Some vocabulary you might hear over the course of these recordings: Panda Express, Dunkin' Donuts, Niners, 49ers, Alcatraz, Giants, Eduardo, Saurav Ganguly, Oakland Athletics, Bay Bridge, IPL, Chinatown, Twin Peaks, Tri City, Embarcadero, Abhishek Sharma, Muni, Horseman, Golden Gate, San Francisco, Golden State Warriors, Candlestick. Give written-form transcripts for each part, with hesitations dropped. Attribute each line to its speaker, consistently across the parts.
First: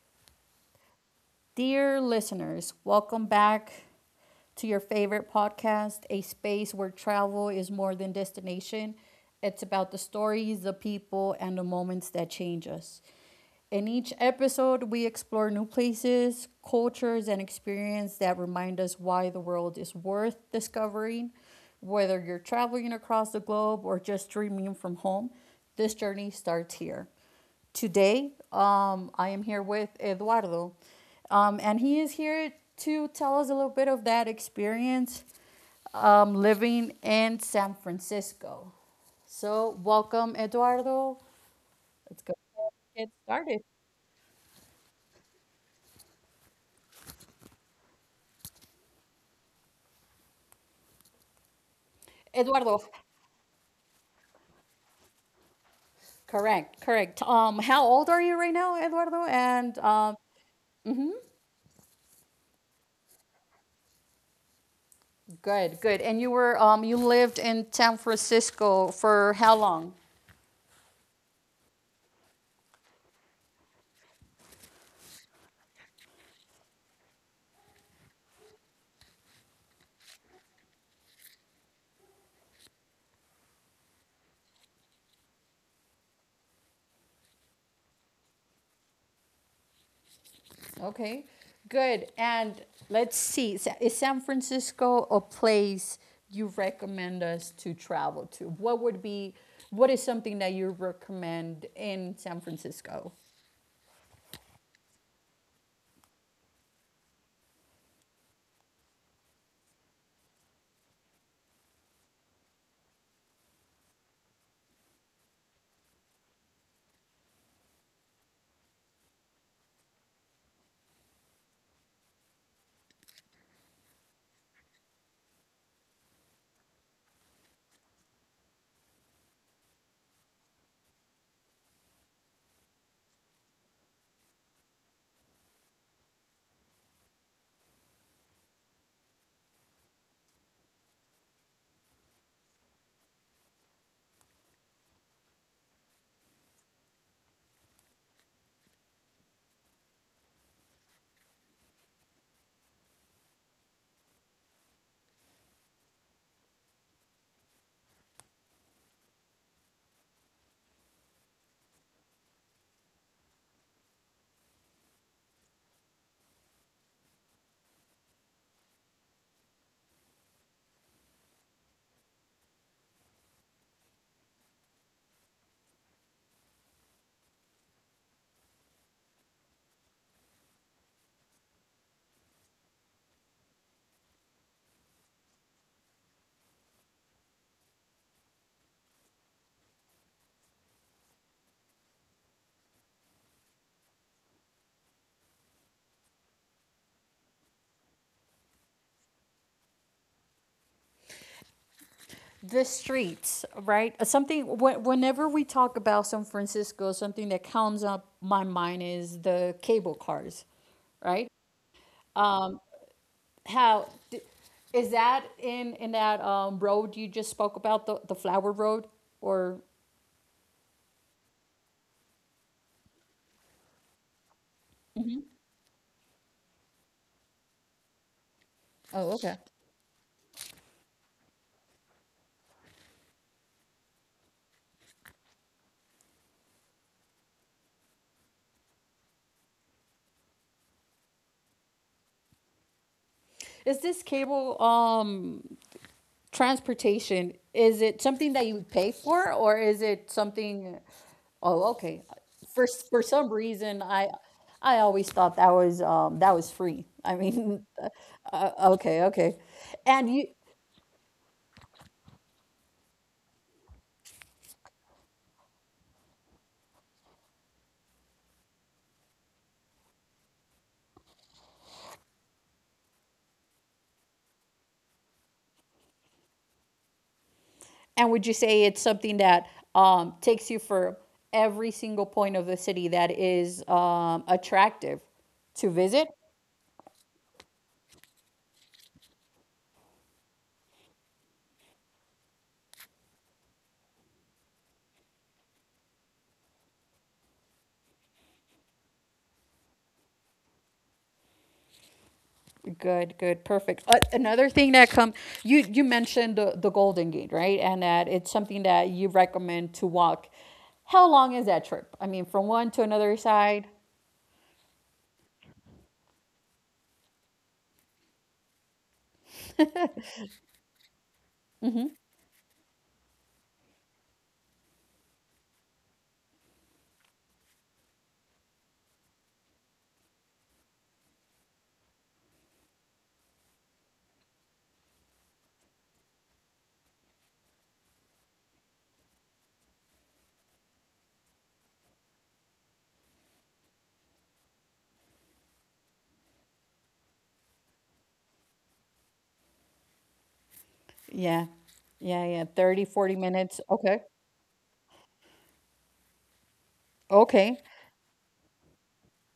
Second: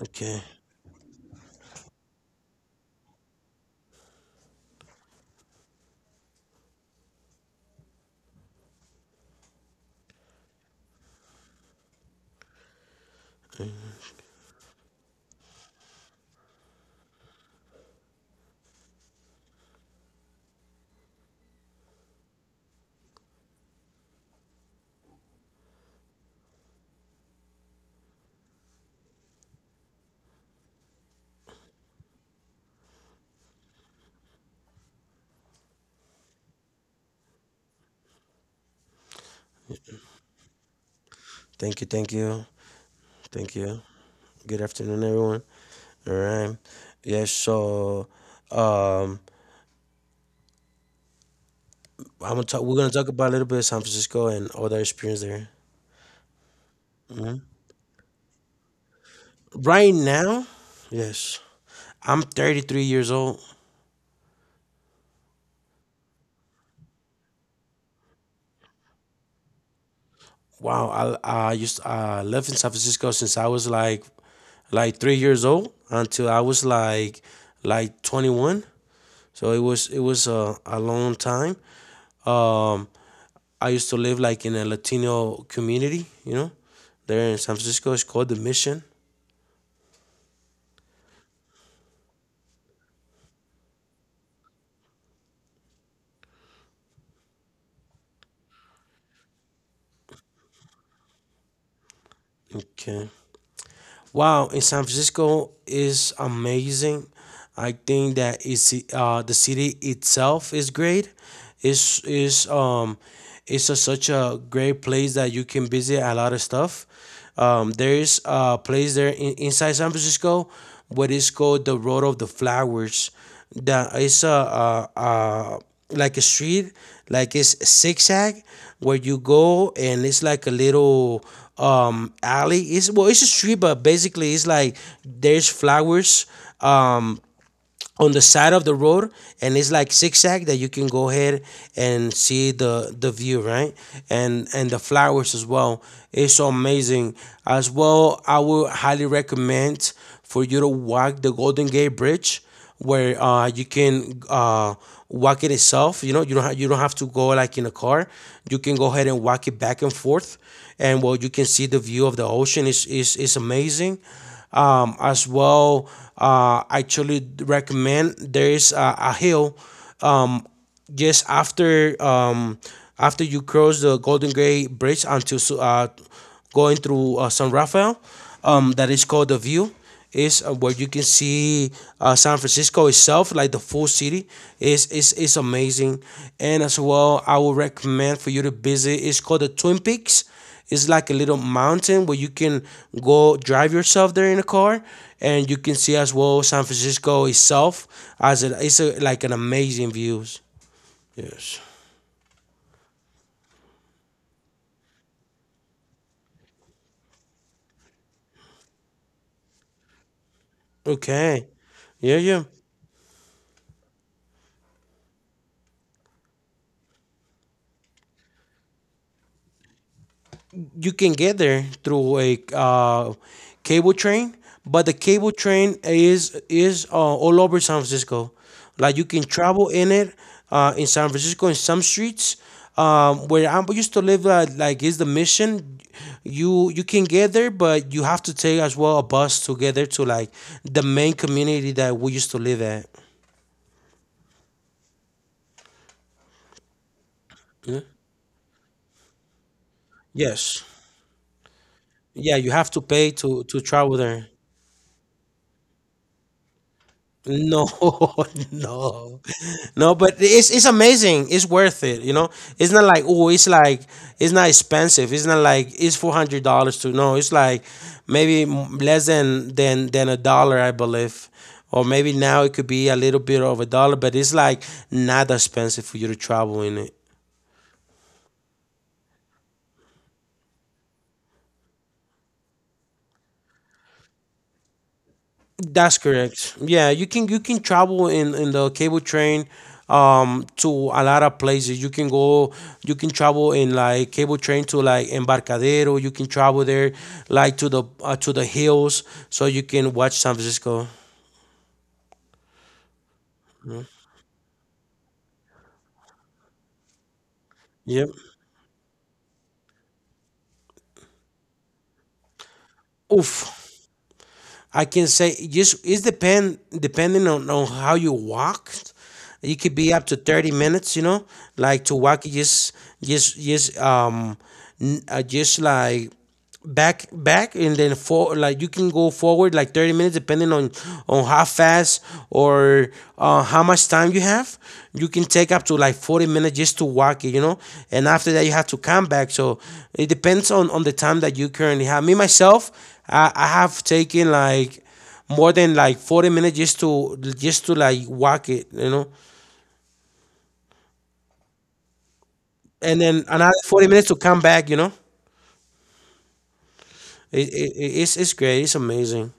Speaker 1: Okay.
Speaker 2: Dear listeners, welcome back to your favorite podcast, a space where travel is more than destination. It's about the stories, the people, and the moments that change us. In
Speaker 1: Mm.
Speaker 2: each episode, we explore new places, cultures, and experiences that remind us why the world is worth discovering. Whether you're traveling across the globe or just dreaming from home, this journey starts here. Today, I am here with Eduardo, and he is here to tell us a little bit of that experience living in San Francisco. So, welcome, Eduardo.
Speaker 1: Thank you. Thank
Speaker 2: Let's go.
Speaker 1: you. Thank you. Good afternoon, everyone. All right. Yeah. Um, I'm gonna talk. We're
Speaker 2: Eduardo,
Speaker 1: gonna talk about a little bit of San Francisco and all that experience there.
Speaker 2: correct. How old are you right now, Eduardo? And
Speaker 1: Right now, yes, I'm 33 years old.
Speaker 2: Good, good. And you were You lived in San Francisco for how long?
Speaker 1: Wow. I lived in San Francisco since I was like 3 years old until I was like 21. So it was a long time. Um, I used to live like in a Latino community, you know, there in San Francisco. It's called The Mission.
Speaker 2: Okay, good. And let's see, is San Francisco a place you recommend us to travel to? What is something that you recommend in San
Speaker 1: Okay.
Speaker 2: Francisco?
Speaker 1: Wow, in San Francisco is amazing. I think that it's the city itself is great. It's it's um it's such a great place that you can visit a lot of stuff. There is a place there inside San Francisco, what is called the Road of the Flowers. That is a like a street, like it's zigzag, where you go and it's like a little alley. It's well, it's a street, but basically it's like there's flowers. Um, on the side of the road, and it's like zigzag that you can go ahead and see the view, right, and the flowers as well. It's so amazing. As well, I would highly recommend for you to walk the Golden Gate Bridge, where you can walk it itself, you know. You don't have to go like in a car. You can go ahead and walk it back and forth, and well, you can see the view of the ocean. Is is amazing. As well, I actually recommend there is a hill um, just after after you cross the Golden Gate Bridge until going through San Rafael, that is called the View. Is where you can see San Francisco itself, like the full city. Is is amazing. And as well, I would recommend for you to visit. It's called the Twin Peaks. It's like a little mountain where you can go drive yourself there in a car, and you can see as well San Francisco itself as it's like an amazing views. Yes.
Speaker 2: The streets, right? Whenever we talk about San Francisco, something that comes up my mind is the cable cars, right?
Speaker 1: Okay. Yeah, yeah.
Speaker 2: Is that in that road you just spoke about, the Flower Road? Or,
Speaker 1: You can get there through a cable train, but the cable train is all over San Francisco. Like you
Speaker 2: oh,
Speaker 1: can
Speaker 2: okay.
Speaker 1: travel in it in San Francisco in some streets. Where I used to live, like is the mission. You can get there, but you have to take as well a bus to get there to like the main community that we used to live at.
Speaker 2: Is this cable transportation? Is it something that you pay for, or is it
Speaker 1: Yes,
Speaker 2: something? Oh, okay.
Speaker 1: yeah, you have to
Speaker 2: For
Speaker 1: pay
Speaker 2: some
Speaker 1: to
Speaker 2: reason,
Speaker 1: travel
Speaker 2: I
Speaker 1: there.
Speaker 2: I always thought that was free. I
Speaker 1: No,
Speaker 2: mean, okay,
Speaker 1: no,
Speaker 2: okay.
Speaker 1: no, but
Speaker 2: And you
Speaker 1: it's amazing. It's worth it, you know. It's not like oh, it's like it's not expensive. It's not like it's $400 to no. It's like maybe less than a dollar, I believe, or maybe now it could be a little bit of a dollar. But it's like not expensive for you to travel in it.
Speaker 2: and would you say it's something that takes you for every single point of the city that is attractive to
Speaker 1: That's
Speaker 2: visit?
Speaker 1: correct. Yeah, you can travel in the cable train to a lot of places. You can travel in like cable train to like Embarcadero. You can travel there like to the hills, so you can watch San Francisco.
Speaker 2: Good, good, perfect. Another thing that you mentioned the Golden Gate, right? And that
Speaker 1: Yep.
Speaker 2: it's something that you recommend to walk. How long is that trip? I mean, from one to another
Speaker 1: Oof.
Speaker 2: side?
Speaker 1: I can say it's depending on how you walked. It could be up to 30 minutes, you know, like to walk just just um just like back and then for like you can go forward like 30 minutes depending on how fast, or how much time you have. You can take up to like 40 minutes just to walk it, you know, and after that you have to come back. So it depends on the time that you currently have. I have taken like more than like 40 minutes just to like walk it, you know,
Speaker 2: Yeah. Yeah, yeah, 30,
Speaker 1: and
Speaker 2: 40
Speaker 1: then another
Speaker 2: minutes.
Speaker 1: 40
Speaker 2: Okay.
Speaker 1: minutes to come back, you know.
Speaker 2: Okay.
Speaker 1: It's great. It's amazing.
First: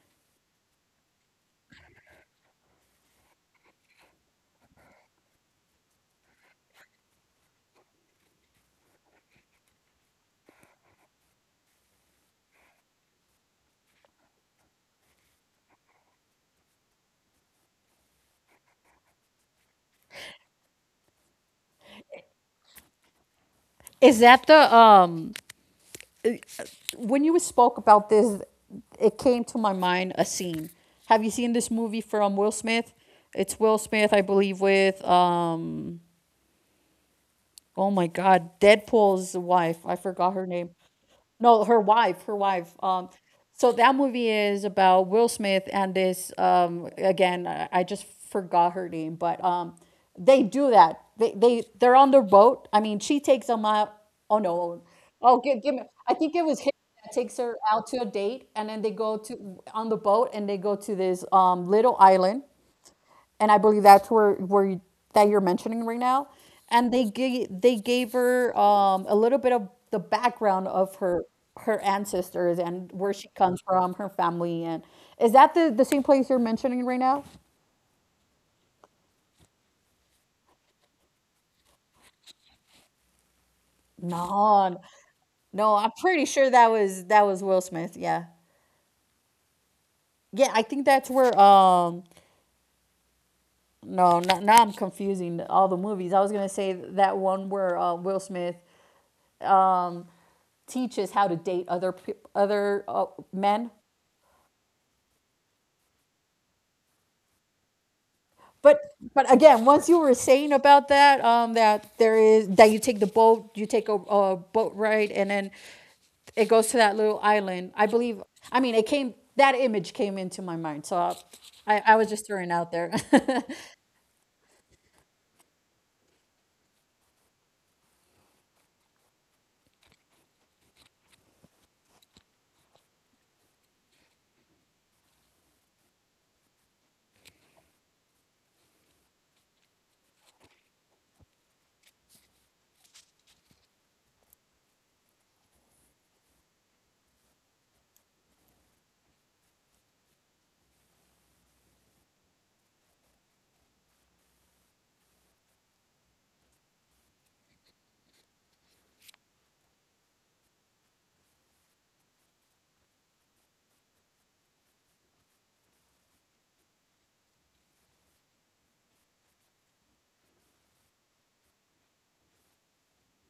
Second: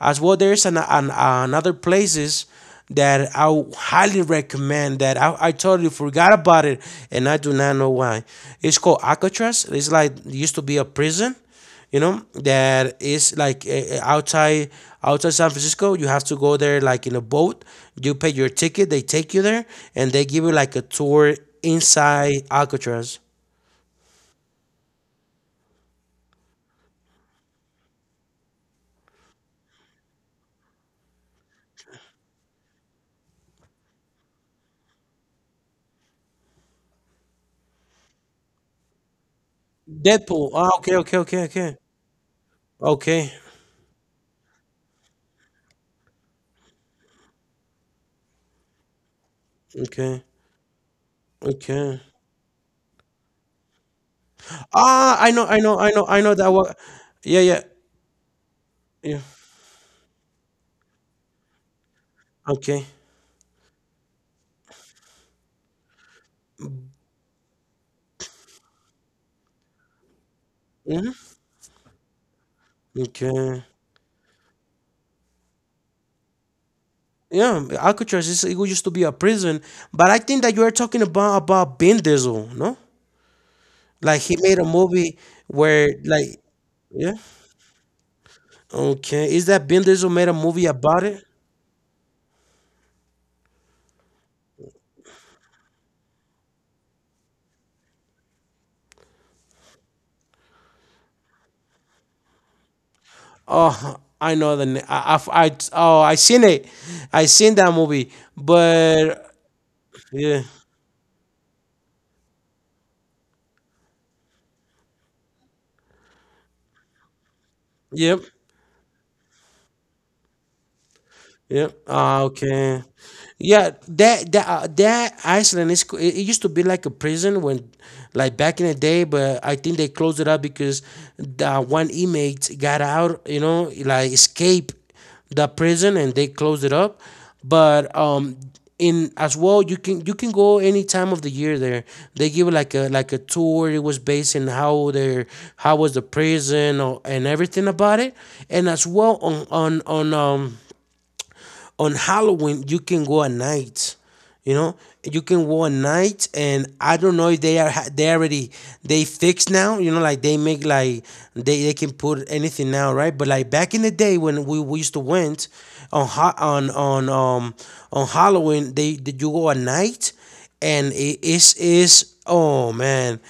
Speaker 1: As well, there's an another places that I, would highly recommend that I totally forgot about it and I do not know why. It's called Alcatraz. It's like it used to be a prison, you know, that is like outside San Francisco. You have to go there like in a boat. You pay your ticket. They take you there and they give you like a tour inside Alcatraz.
Speaker 2: Is that the When you spoke about this, it came to my mind a scene. Have you seen this movie from Will Smith? It's Will Smith, I believe, with, oh my God, Deadpool's wife. I forgot
Speaker 1: Deadpool.
Speaker 2: her
Speaker 1: Oh,
Speaker 2: name. No, her wife, her wife.
Speaker 1: okay,
Speaker 2: So that movie is about Will Smith and this, again, I just forgot her name, but
Speaker 1: okay.
Speaker 2: they do that. They're
Speaker 1: Okay.
Speaker 2: on their boat. I mean, she takes them out. Oh no.
Speaker 1: Ah,
Speaker 2: Oh, give give me. I
Speaker 1: I know
Speaker 2: think it
Speaker 1: that
Speaker 2: was
Speaker 1: one.
Speaker 2: him that takes
Speaker 1: Yeah,
Speaker 2: her
Speaker 1: yeah,
Speaker 2: out to a date and then they
Speaker 1: yeah.
Speaker 2: go to on the boat and they go to this little island,
Speaker 1: Okay.
Speaker 2: and I believe that's that you're mentioning right now. And they gave her a little bit of the background of
Speaker 1: Hmm.
Speaker 2: her ancestors and where she comes
Speaker 1: Okay.
Speaker 2: from, her family. And is that the same place you're mentioning right now?
Speaker 1: Yeah, Alcatraz is it used to be a prison, but I think that you are talking about Vin Diesel, no? Like he made a
Speaker 2: No,
Speaker 1: movie
Speaker 2: no,
Speaker 1: where
Speaker 2: I'm pretty
Speaker 1: like
Speaker 2: sure that was
Speaker 1: yeah.
Speaker 2: that was Will Smith. Yeah,
Speaker 1: Okay, is that Vin Diesel made a
Speaker 2: yeah, I
Speaker 1: movie
Speaker 2: think
Speaker 1: about
Speaker 2: that's
Speaker 1: it?
Speaker 2: where, no, now I'm confusing all the movies. I was gonna say that one where Will Smith, um, teaches how to date other men.
Speaker 1: Oh, I know the name. I oh I seen it. I seen that movie,
Speaker 2: But but
Speaker 1: but
Speaker 2: again, once you were
Speaker 1: yeah,
Speaker 2: saying about that, that there is that you take the boat, you take a boat ride, and then it goes to that little island, I
Speaker 1: yep.
Speaker 2: believe. I mean, it came that image came into my mind, so I
Speaker 1: Yeah.
Speaker 2: I, I was
Speaker 1: Ah,
Speaker 2: just throwing it out
Speaker 1: okay.
Speaker 2: there.
Speaker 1: Yeah, that that Iceland is. It used to be like a prison when, like back in the day, but I think they closed it up because the one inmate got out. You know, like escape the prison, and they closed it up. But in As well, you can go any time of the year there. They give like a tour. It was based in how was the prison or, and everything about it, and as well on Halloween you can go at night. You know, you can go at night, and I don't know if they are they already they fixed now. You know, like they make like they can put anything now, right? But like back in the day when we used to went on hot on Halloween, they did you go at night, and it is oh man,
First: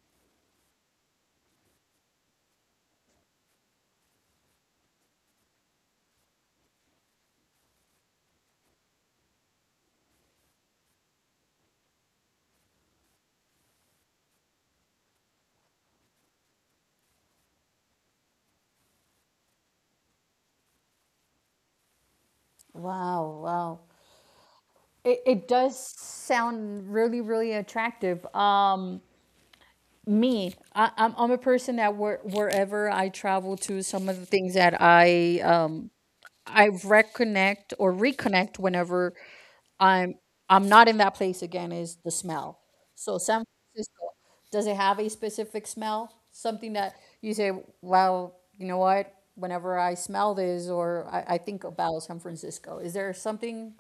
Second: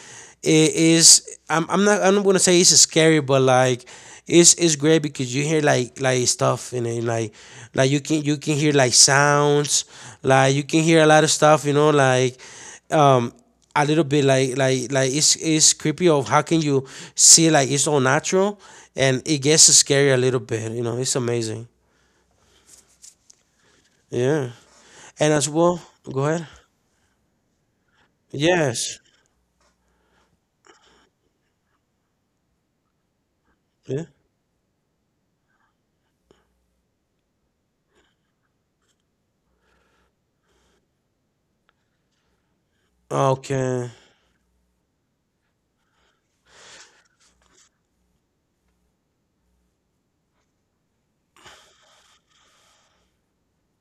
Speaker 1: it is. I'm not gonna say it's scary, but like it's great because you hear like stuff in it, like you can hear like sounds, like you can hear a lot of stuff, you know, like um a little bit like it's creepy of how can you see like it's all natural, and it gets scary a little bit, you know. It's amazing.
Speaker 2: Wow, wow.
Speaker 1: Yeah.
Speaker 2: It,
Speaker 1: And
Speaker 2: it
Speaker 1: as
Speaker 2: does
Speaker 1: well, go ahead.
Speaker 2: sound really, really attractive.
Speaker 1: Yes.
Speaker 2: Me, I'm a person that wherever I travel to,
Speaker 1: Yeah.
Speaker 2: some of the things that I reconnect or reconnect whenever i'm I'm not in that place again is the smell. So San
Speaker 1: Okay.
Speaker 2: Francisco, does it have a specific smell, something that you say, well, you know what, whenever I smell this or I think about San Francisco, is there something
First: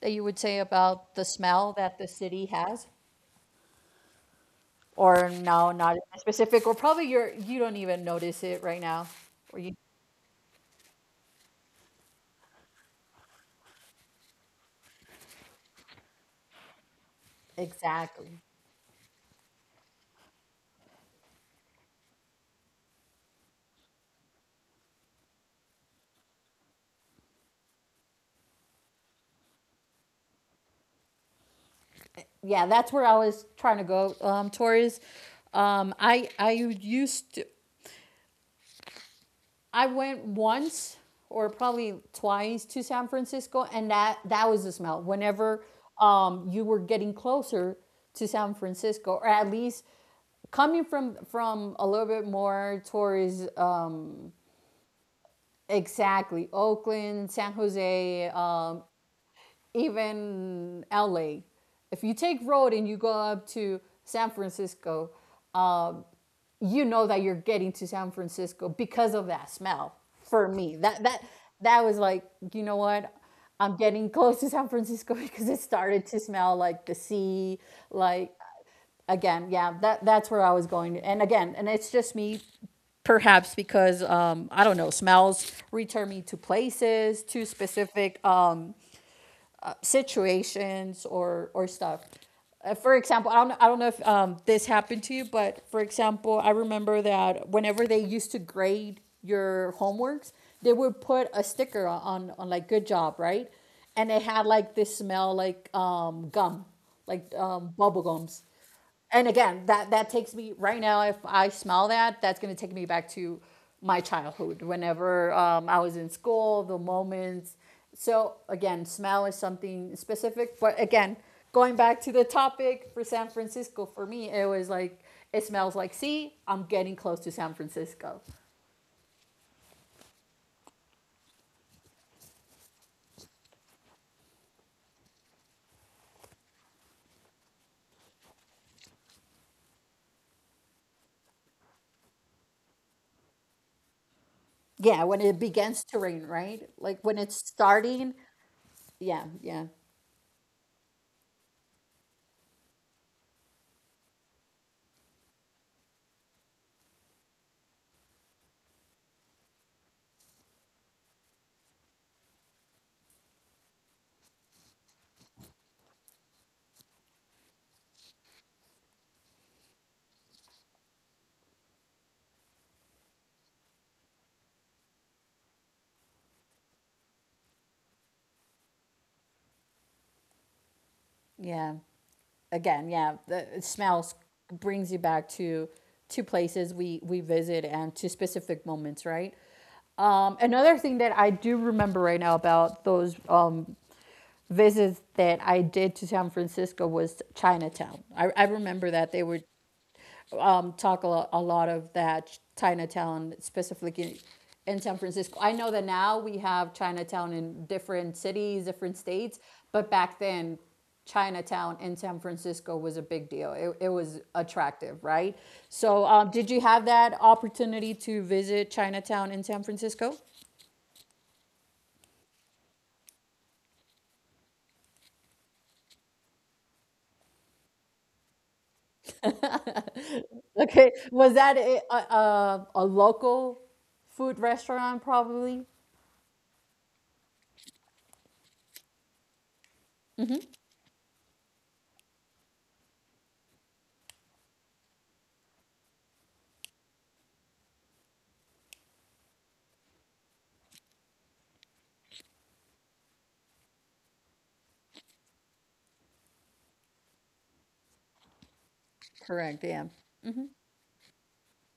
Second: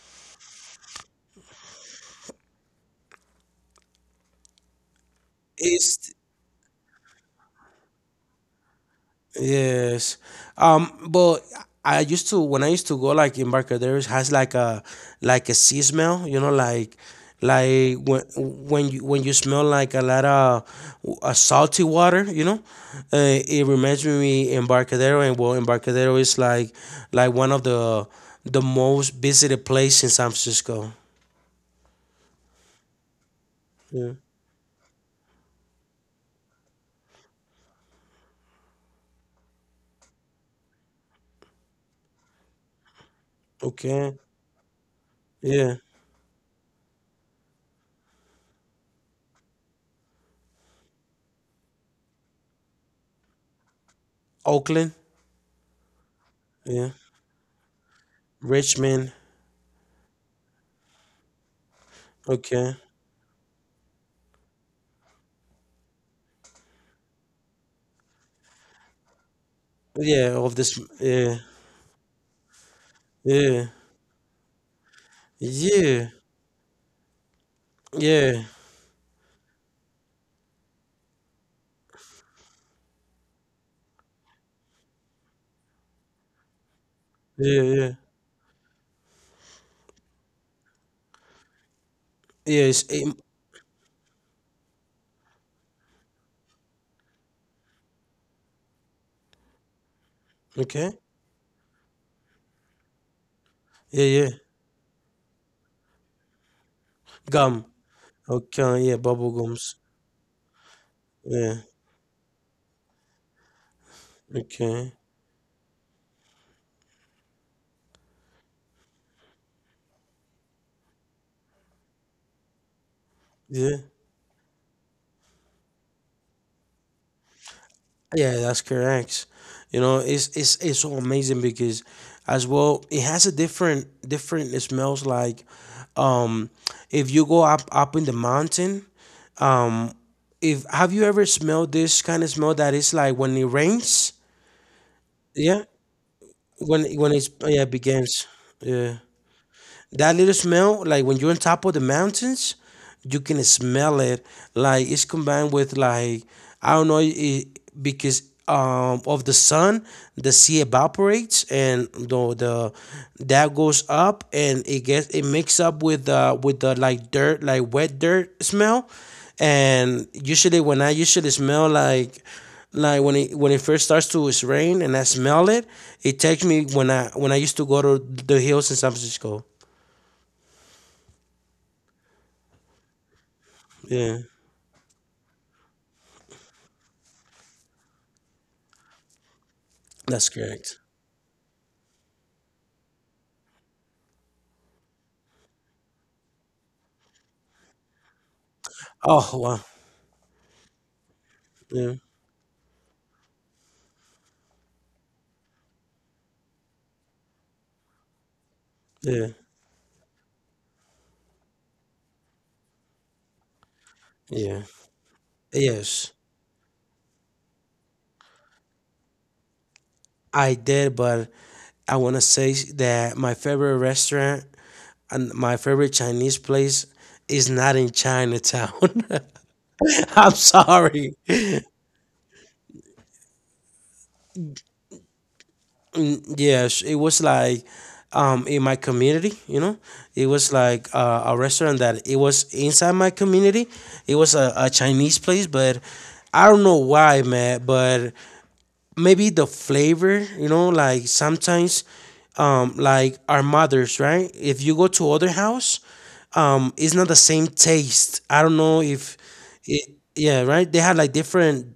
Speaker 2: that you would say about the smell that the city has? Or no, not in
Speaker 1: It's
Speaker 2: specific, or probably you don't even notice it right now, or you.
Speaker 1: yes. But I used to when I used to go like in Embarcadero has like a sea smell, you know, like when
Speaker 2: Exactly.
Speaker 1: you when you smell like a lot of salty water, you know. It reminds me Embarcadero, and well, Embarcadero is like one of the most visited place in San Francisco.
Speaker 2: Yeah, that's where I was trying to
Speaker 1: Yeah.
Speaker 2: go, Taurus. Um, I I used to, I went once or probably twice to San Francisco, and
Speaker 1: Okay.
Speaker 2: that was the smell. Whenever
Speaker 1: Yeah.
Speaker 2: you were getting closer to San Francisco, or at least coming from a little bit more towards,
Speaker 1: Oakland.
Speaker 2: exactly,
Speaker 1: Yeah.
Speaker 2: Oakland, San Jose,
Speaker 1: Richmond.
Speaker 2: Even LA. If you take
Speaker 1: Okay.
Speaker 2: road and you go up to San Francisco, you know that you're getting to San Francisco because of that smell.
Speaker 1: Yeah,
Speaker 2: For
Speaker 1: of
Speaker 2: me,
Speaker 1: this.
Speaker 2: that that
Speaker 1: Yeah,
Speaker 2: that was like, you know what?
Speaker 1: yeah,
Speaker 2: I'm getting close to San Francisco because it started
Speaker 1: yeah,
Speaker 2: to smell like the sea, like,
Speaker 1: yeah,
Speaker 2: again, yeah, that's where I was going. And again, and it's just me, perhaps because, I don't know, smells return me to places, to
Speaker 1: yeah, yeah.
Speaker 2: specific, situations or stuff.
Speaker 1: Yeah. it's
Speaker 2: For
Speaker 1: eight.
Speaker 2: example, I don't know if, this happened to you, but for example, I remember that whenever they used to grade your homeworks, they
Speaker 1: Okay.
Speaker 2: would put a sticker on like good job, right?
Speaker 1: Yeah,
Speaker 2: And it
Speaker 1: yeah.
Speaker 2: had like this smell like, gum, like,
Speaker 1: Gum.
Speaker 2: bubble gums.
Speaker 1: Okay. Yeah,
Speaker 2: And
Speaker 1: bubble
Speaker 2: again,
Speaker 1: gums.
Speaker 2: that takes me right now. If I
Speaker 1: Yeah.
Speaker 2: smell that, that's going to take me back to my childhood
Speaker 1: Okay.
Speaker 2: whenever, I was in school, the moments. So again, smell is something specific, but again, going back to the topic, for San
Speaker 1: Yeah.
Speaker 2: Francisco, for me it was like, it smells like sea, I'm getting close to San Francisco.
Speaker 1: Yeah, that's correct. You know, it's so amazing because, as well, it has a different. It smells like, um, if you go up in the mountain, um, if have you ever smelled this kind of smell that is like when it rains?
Speaker 2: Yeah, when it
Speaker 1: Yeah,
Speaker 2: begins to rain, right, like
Speaker 1: when
Speaker 2: when
Speaker 1: it
Speaker 2: it's
Speaker 1: yeah
Speaker 2: starting.
Speaker 1: begins, yeah,
Speaker 2: Yeah, yeah,
Speaker 1: that little smell, like when you're on top of the mountains, you can smell it. Like it's combined with like I don't know it, because of the sun, the sea evaporates, and the that goes up, and it gets it mixes up with the like dirt, like wet dirt smell. And usually when I usually smell like when it first starts to rain and I smell it, it takes me when I used to go to the hills in San Francisco.
Speaker 2: yeah. Again, yeah, the smells
Speaker 1: Yeah,
Speaker 2: brings you back to places we visit and to specific moments, right?
Speaker 1: that's
Speaker 2: Another
Speaker 1: correct.
Speaker 2: thing that I do remember right now about those, visits that I did to San Francisco was Chinatown. I remember that they
Speaker 1: Oh
Speaker 2: were
Speaker 1: wow.
Speaker 2: talk a lot of
Speaker 1: Yeah,
Speaker 2: that Chinatown specifically in San Francisco. I know that now we have Chinatown in different cities, different
Speaker 1: yeah,
Speaker 2: states, but back then Chinatown in San Francisco was a big deal. It was
Speaker 1: yeah.
Speaker 2: attractive, right? So,
Speaker 1: Yes,
Speaker 2: did you have that opportunity to visit Chinatown in San Francisco?
Speaker 1: I did, but I want to say that my favorite restaurant and my favorite Chinese place is not in Chinatown. I'm
Speaker 2: Okay,
Speaker 1: sorry.
Speaker 2: was that a local food restaurant probably?
Speaker 1: Yes, it was like in my community, you know. It was like a restaurant that it was inside my community. It was a Chinese place, but I don't know why, man, but maybe the flavor, you know, like sometimes, like our mothers, right? If you go to other house, it's not the same taste. I don't know if
Speaker 2: Correct, yeah.
Speaker 1: it, yeah, right, they had like different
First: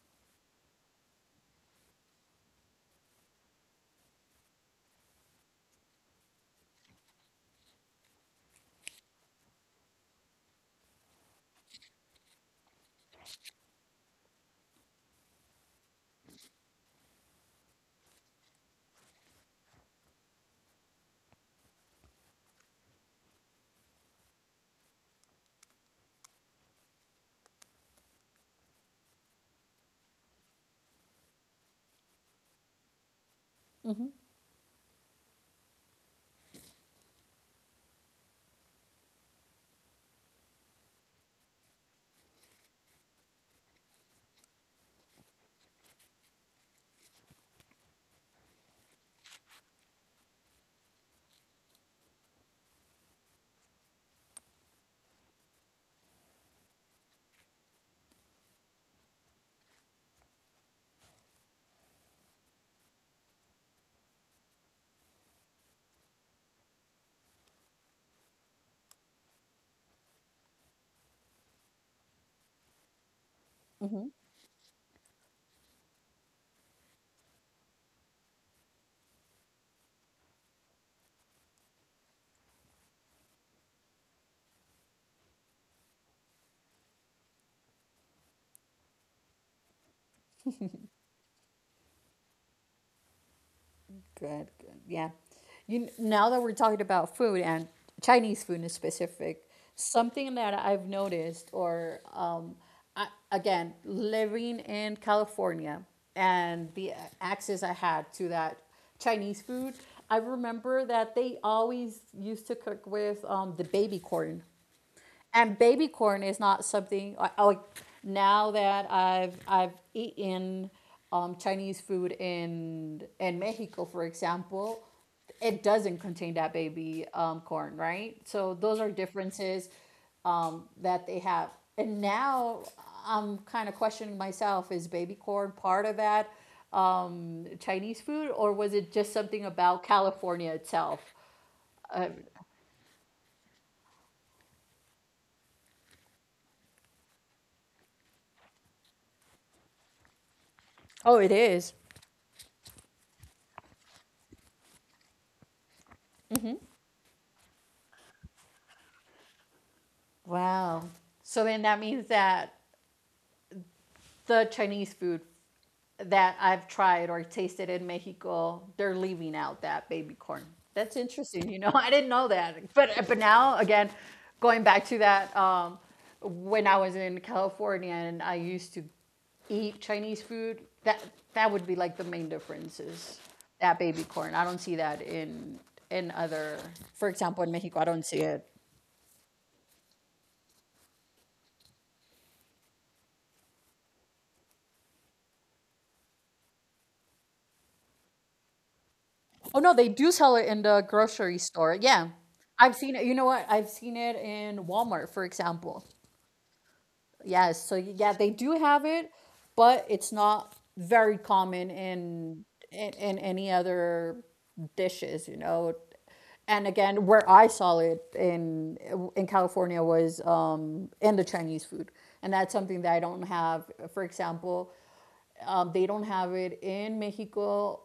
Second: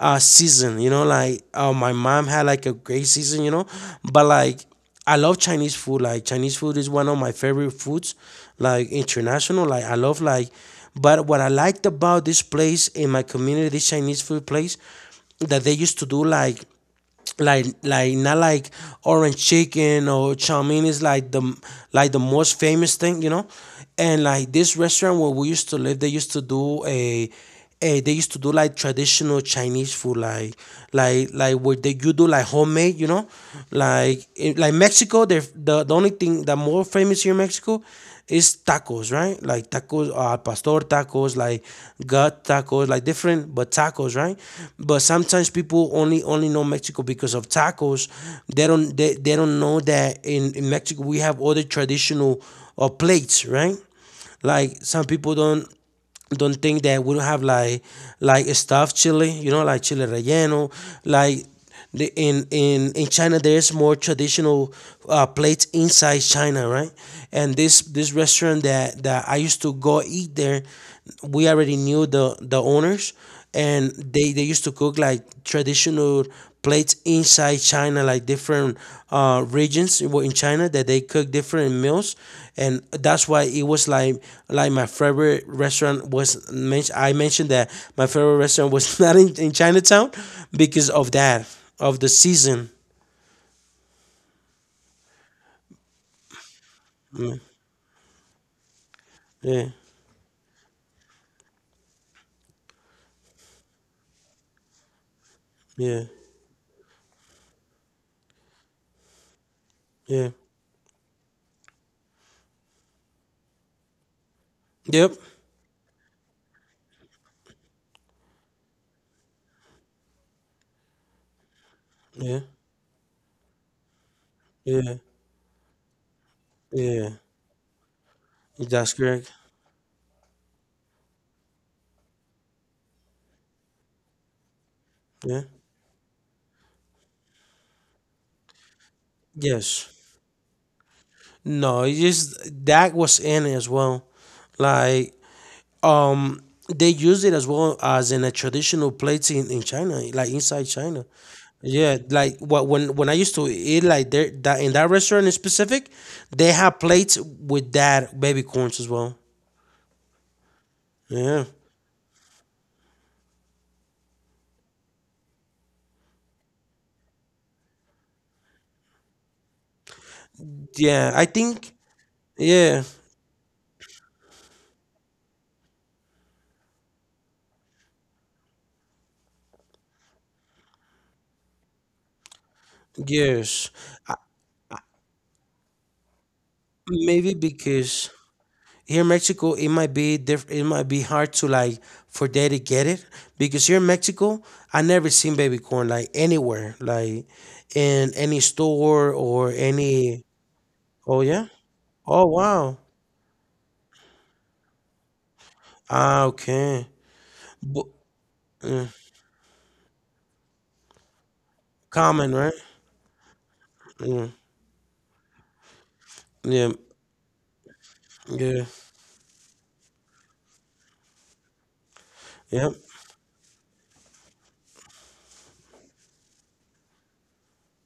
Speaker 1: season, you know, like my mom had like a great season, you know, but like I love Chinese food. Like Chinese food is one of my favorite foods, like international, like I love, like, but what I liked about this place in my community, this Chinese food place, that they used to do like not like orange chicken or chow mein is like the, like the most famous thing, you know. And like this restaurant where we used to live, they used to do a they used to do like traditional Chinese food, like where they you do like homemade, you know, like like Mexico, they the only thing that more famous here in Mexico is tacos, right? Like tacos al pastor, tacos, like gut tacos, like different, but tacos, right? But sometimes people only know Mexico because of tacos. They don't, they don't know that in Mexico we have other traditional plates, right? Like some people don't think that we don't have like stuffed chili, you know, like chili relleno. Like the, in China, there's more traditional plates inside China, right? And this restaurant that I used to go eat there, we already knew the owners, and they used to cook like traditional plates inside China, like different regions in China that they cook different meals, and that's why it was like my favorite restaurant was. Mentioned. I mentioned that my favorite restaurant was not in Chinatown because of that, of the season.
Speaker 2: Good, good. Yeah. You now that we're talking about
Speaker 1: Mm.
Speaker 2: food and Chinese food in specific,
Speaker 1: Yeah,
Speaker 2: something that I've noticed, or, I, again, living in California,
Speaker 1: yeah,
Speaker 2: and the access I had to that Chinese food, I
Speaker 1: yeah.
Speaker 2: remember that they always used to cook with the baby corn.
Speaker 1: Yep.
Speaker 2: And baby corn is not something I, like, now that I've eaten, Chinese food
Speaker 1: Yeah.
Speaker 2: in Mexico, for example,
Speaker 1: Yeah.
Speaker 2: it doesn't contain that baby,
Speaker 1: Yeah.
Speaker 2: corn, right? So those are
Speaker 1: That's correct.
Speaker 2: differences, that they have. And now I'm kind of questioning myself: is baby
Speaker 1: Yeah.
Speaker 2: corn part of that, Chinese food, or was it just something about
Speaker 1: Yes.
Speaker 2: California itself?
Speaker 1: No, it's just that was in it as well. Like, um they use it as well as in a traditional plates in China, like inside China.
Speaker 2: Oh, it is.
Speaker 1: Yeah, like what, when when I used to eat like there, that in that restaurant in specific, they have plates with that baby corns as well.
Speaker 2: Wow. So
Speaker 1: Yeah.
Speaker 2: then that means that the Chinese food that I've tried or tasted in Mexico, they're leaving out that baby corn. That's
Speaker 1: Yeah, I
Speaker 2: interesting. You know,
Speaker 1: think.
Speaker 2: I didn't know that.
Speaker 1: Yeah.
Speaker 2: But now again, going back to that, when I was in California and I used to eat Chinese food, that would be like the main difference is
Speaker 1: Yes.
Speaker 2: that baby corn. I don't see that in other, for
Speaker 1: Maybe
Speaker 2: example, in Mexico, I don't
Speaker 1: because
Speaker 2: see it.
Speaker 1: here in Mexico it might be diff- it might be hard to like for they to get it, because here in Mexico I never seen baby corn like anywhere, like in any store or
Speaker 2: Oh no, they do
Speaker 1: any.
Speaker 2: sell it in the
Speaker 1: Oh
Speaker 2: grocery
Speaker 1: yeah.
Speaker 2: store. Yeah.
Speaker 1: Oh
Speaker 2: I've
Speaker 1: wow.
Speaker 2: seen it. You know what? I've seen it in Walmart, for example.
Speaker 1: Ah, okay.
Speaker 2: Yes. So
Speaker 1: But,
Speaker 2: yeah, they do have it, but it's not very common
Speaker 1: common,
Speaker 2: in
Speaker 1: right?
Speaker 2: in, in any other
Speaker 1: Mm.
Speaker 2: dishes, you know. And
Speaker 1: Yeah.
Speaker 2: again, where I saw it
Speaker 1: Yeah.
Speaker 2: in California was, in the Chinese food, and that's
Speaker 1: Yep.
Speaker 2: something that I don't have. For example, they don't have it in Mexico.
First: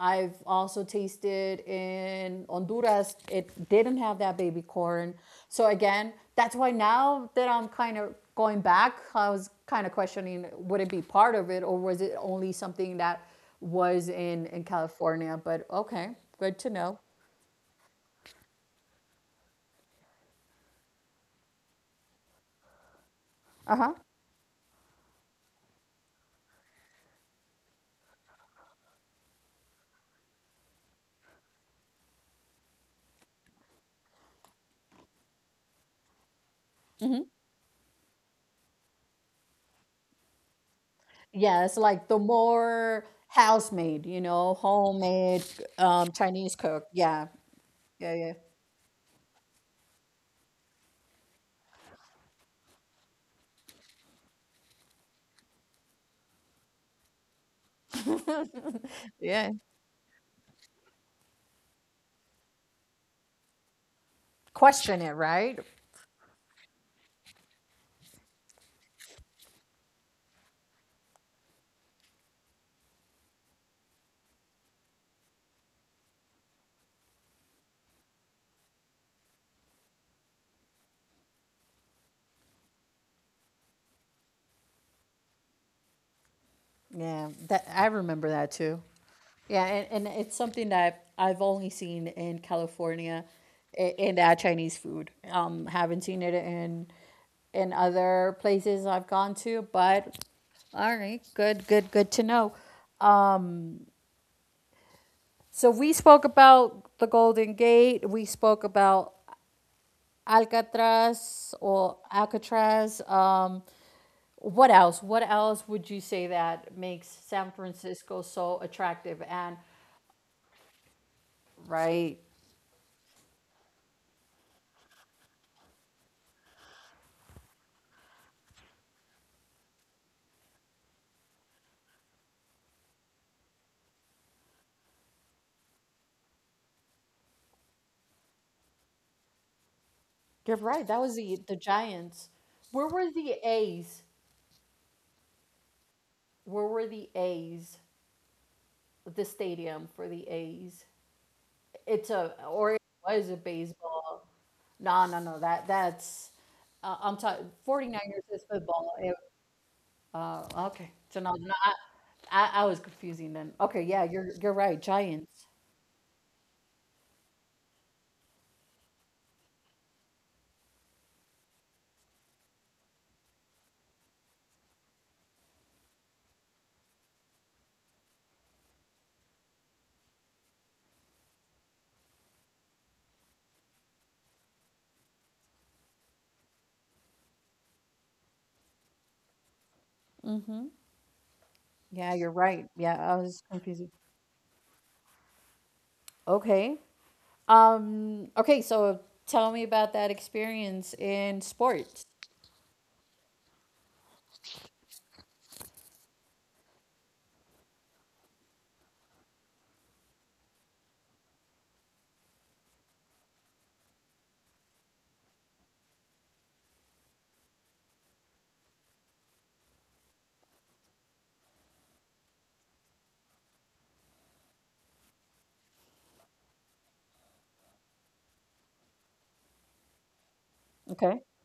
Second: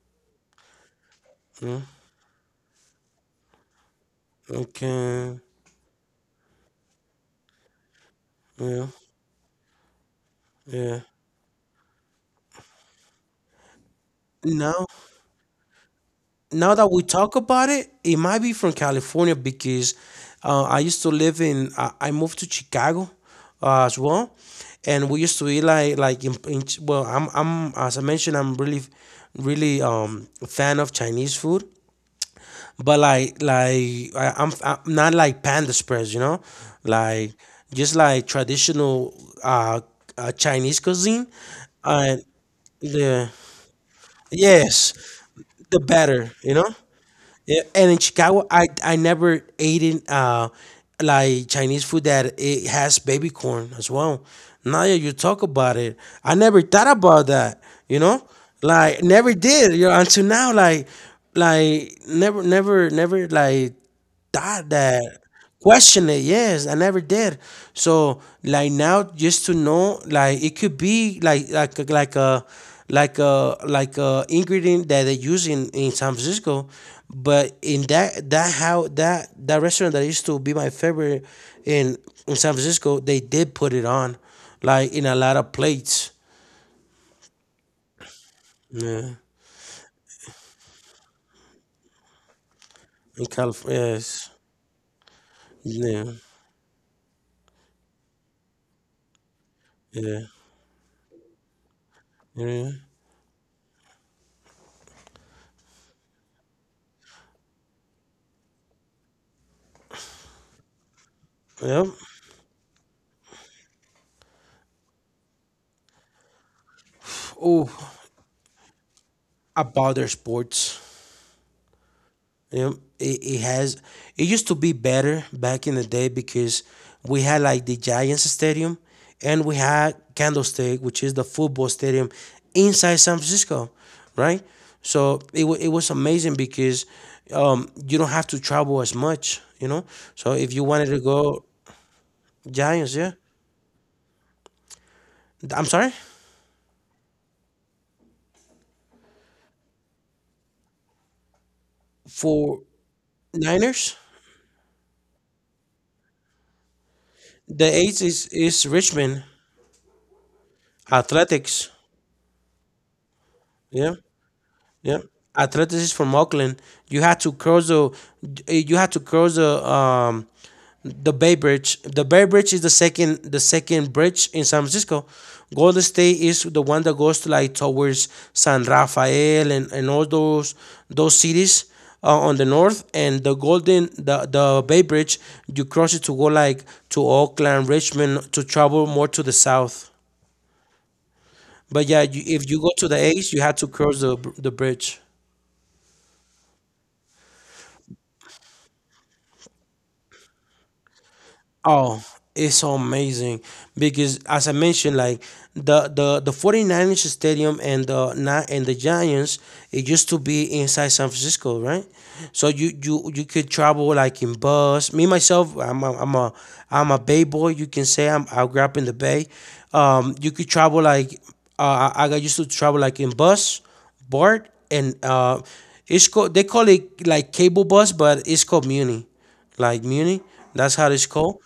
Speaker 2: I've also tasted
Speaker 1: Mm.
Speaker 2: in Honduras. It didn't have that baby corn.
Speaker 1: Okay.
Speaker 2: So again, that's why now that I'm kind of going
Speaker 1: Yeah.
Speaker 2: back, I was kind of questioning would it
Speaker 1: Yeah.
Speaker 2: be part of it or was it only something that was in
Speaker 1: No.
Speaker 2: California? But okay, good to
Speaker 1: Now that
Speaker 2: know.
Speaker 1: we talk about it, it might be from California because, I used to live in. I moved to Chicago,
Speaker 2: Uh huh.
Speaker 1: as well, and we used to eat like in Ch- well, I'm as I mentioned, I'm really a fan of Chinese food, but like I, I'm not like Panda Express, you know, like just like traditional, uh, Chinese cuisine,
Speaker 2: Yeah, it's like the
Speaker 1: and
Speaker 2: more
Speaker 1: the,
Speaker 2: house made, you know,
Speaker 1: yes,
Speaker 2: homemade,
Speaker 1: the better, you
Speaker 2: Chinese
Speaker 1: know.
Speaker 2: cook. Yeah,
Speaker 1: Yeah, and in
Speaker 2: yeah, yeah,
Speaker 1: Chicago, I never ate in like Chinese food that it has baby corn as well. Now that you talk about it, I never thought about that. You know, like never
Speaker 2: yeah.
Speaker 1: did. You know, until now, like never like that
Speaker 2: Question it,
Speaker 1: that
Speaker 2: right?
Speaker 1: question it, yes I never did. So like now just to know like it could be like like a ingredient that they use in San Francisco, but in that how that restaurant that used to be my favorite in in San Francisco, they did put it on like in a lot of plates.
Speaker 2: Yeah, that I remember that too.
Speaker 1: Yeah.
Speaker 2: Yeah, and it's something that I've only seen in California,
Speaker 1: In California,
Speaker 2: in
Speaker 1: yes.
Speaker 2: that Chinese food. Haven't
Speaker 1: Yeah.
Speaker 2: seen it in other places I've gone to, but
Speaker 1: Yeah.
Speaker 2: all right, good, good, good to know.
Speaker 1: Yeah,
Speaker 2: So we spoke about the Golden Gate. We spoke about Alcatraz
Speaker 1: yeah.
Speaker 2: or Alcatraz. What else? What else would you say that makes San
Speaker 1: Oh,
Speaker 2: Francisco so attractive? And
Speaker 1: about their sports.
Speaker 2: right,
Speaker 1: You know, it has. It used to be better back in the day because we had like the Giants Stadium, and we had Candlestick, which is the football stadium inside San Francisco, right? So it wa it was amazing because, you don't have to travel as much, you know. So if
Speaker 2: you're
Speaker 1: you
Speaker 2: right.
Speaker 1: wanted
Speaker 2: That
Speaker 1: to
Speaker 2: was the
Speaker 1: go
Speaker 2: the Giants. Where
Speaker 1: Giants,
Speaker 2: were
Speaker 1: yeah,
Speaker 2: the A's?
Speaker 1: I'm sorry
Speaker 2: Where were the A's? The stadium for the A's. It's a,
Speaker 1: for
Speaker 2: or it was a
Speaker 1: Niners.
Speaker 2: baseball. No, no, no. That that's I'm talking
Speaker 1: The
Speaker 2: 49ers
Speaker 1: eight
Speaker 2: is
Speaker 1: is
Speaker 2: football. It,
Speaker 1: Richmond,
Speaker 2: okay. So no, no,
Speaker 1: Athletics,
Speaker 2: I was confusing then. Okay,
Speaker 1: yeah.
Speaker 2: yeah, you're right.
Speaker 1: Yeah,
Speaker 2: Giants.
Speaker 1: Atletas is from Oakland. You had to cross the, you had to cross the, the Bay Bridge. The Bay Bridge is the second bridge in San Francisco. Golden State is the one that goes to like towards San Rafael and all those cities, on the north. And the Golden, the Bay Bridge, you cross it to go like to Oakland, Richmond, to travel more to the south. But yeah,
Speaker 2: Yeah,
Speaker 1: you,
Speaker 2: you're
Speaker 1: if you
Speaker 2: right.
Speaker 1: go to
Speaker 2: Yeah,
Speaker 1: the
Speaker 2: I
Speaker 1: east, you
Speaker 2: was
Speaker 1: had to
Speaker 2: confused.
Speaker 1: cross the bridge.
Speaker 2: Okay. Okay, so tell me about that experience in
Speaker 1: Oh,
Speaker 2: sports.
Speaker 1: it's so amazing because as I mentioned, like the 49ers stadium and the Na- and the Giants, it used to be inside San Francisco, right? So you could travel like in bus. Me myself, I'm a Bay boy. You can say I'm I grew up in the Bay. You could travel like, I got used to travel like in bus, board, and, it's called they call it like cable bus, but it's called Muni, like Muni. That's how it's
Speaker 2: Okay.
Speaker 1: called.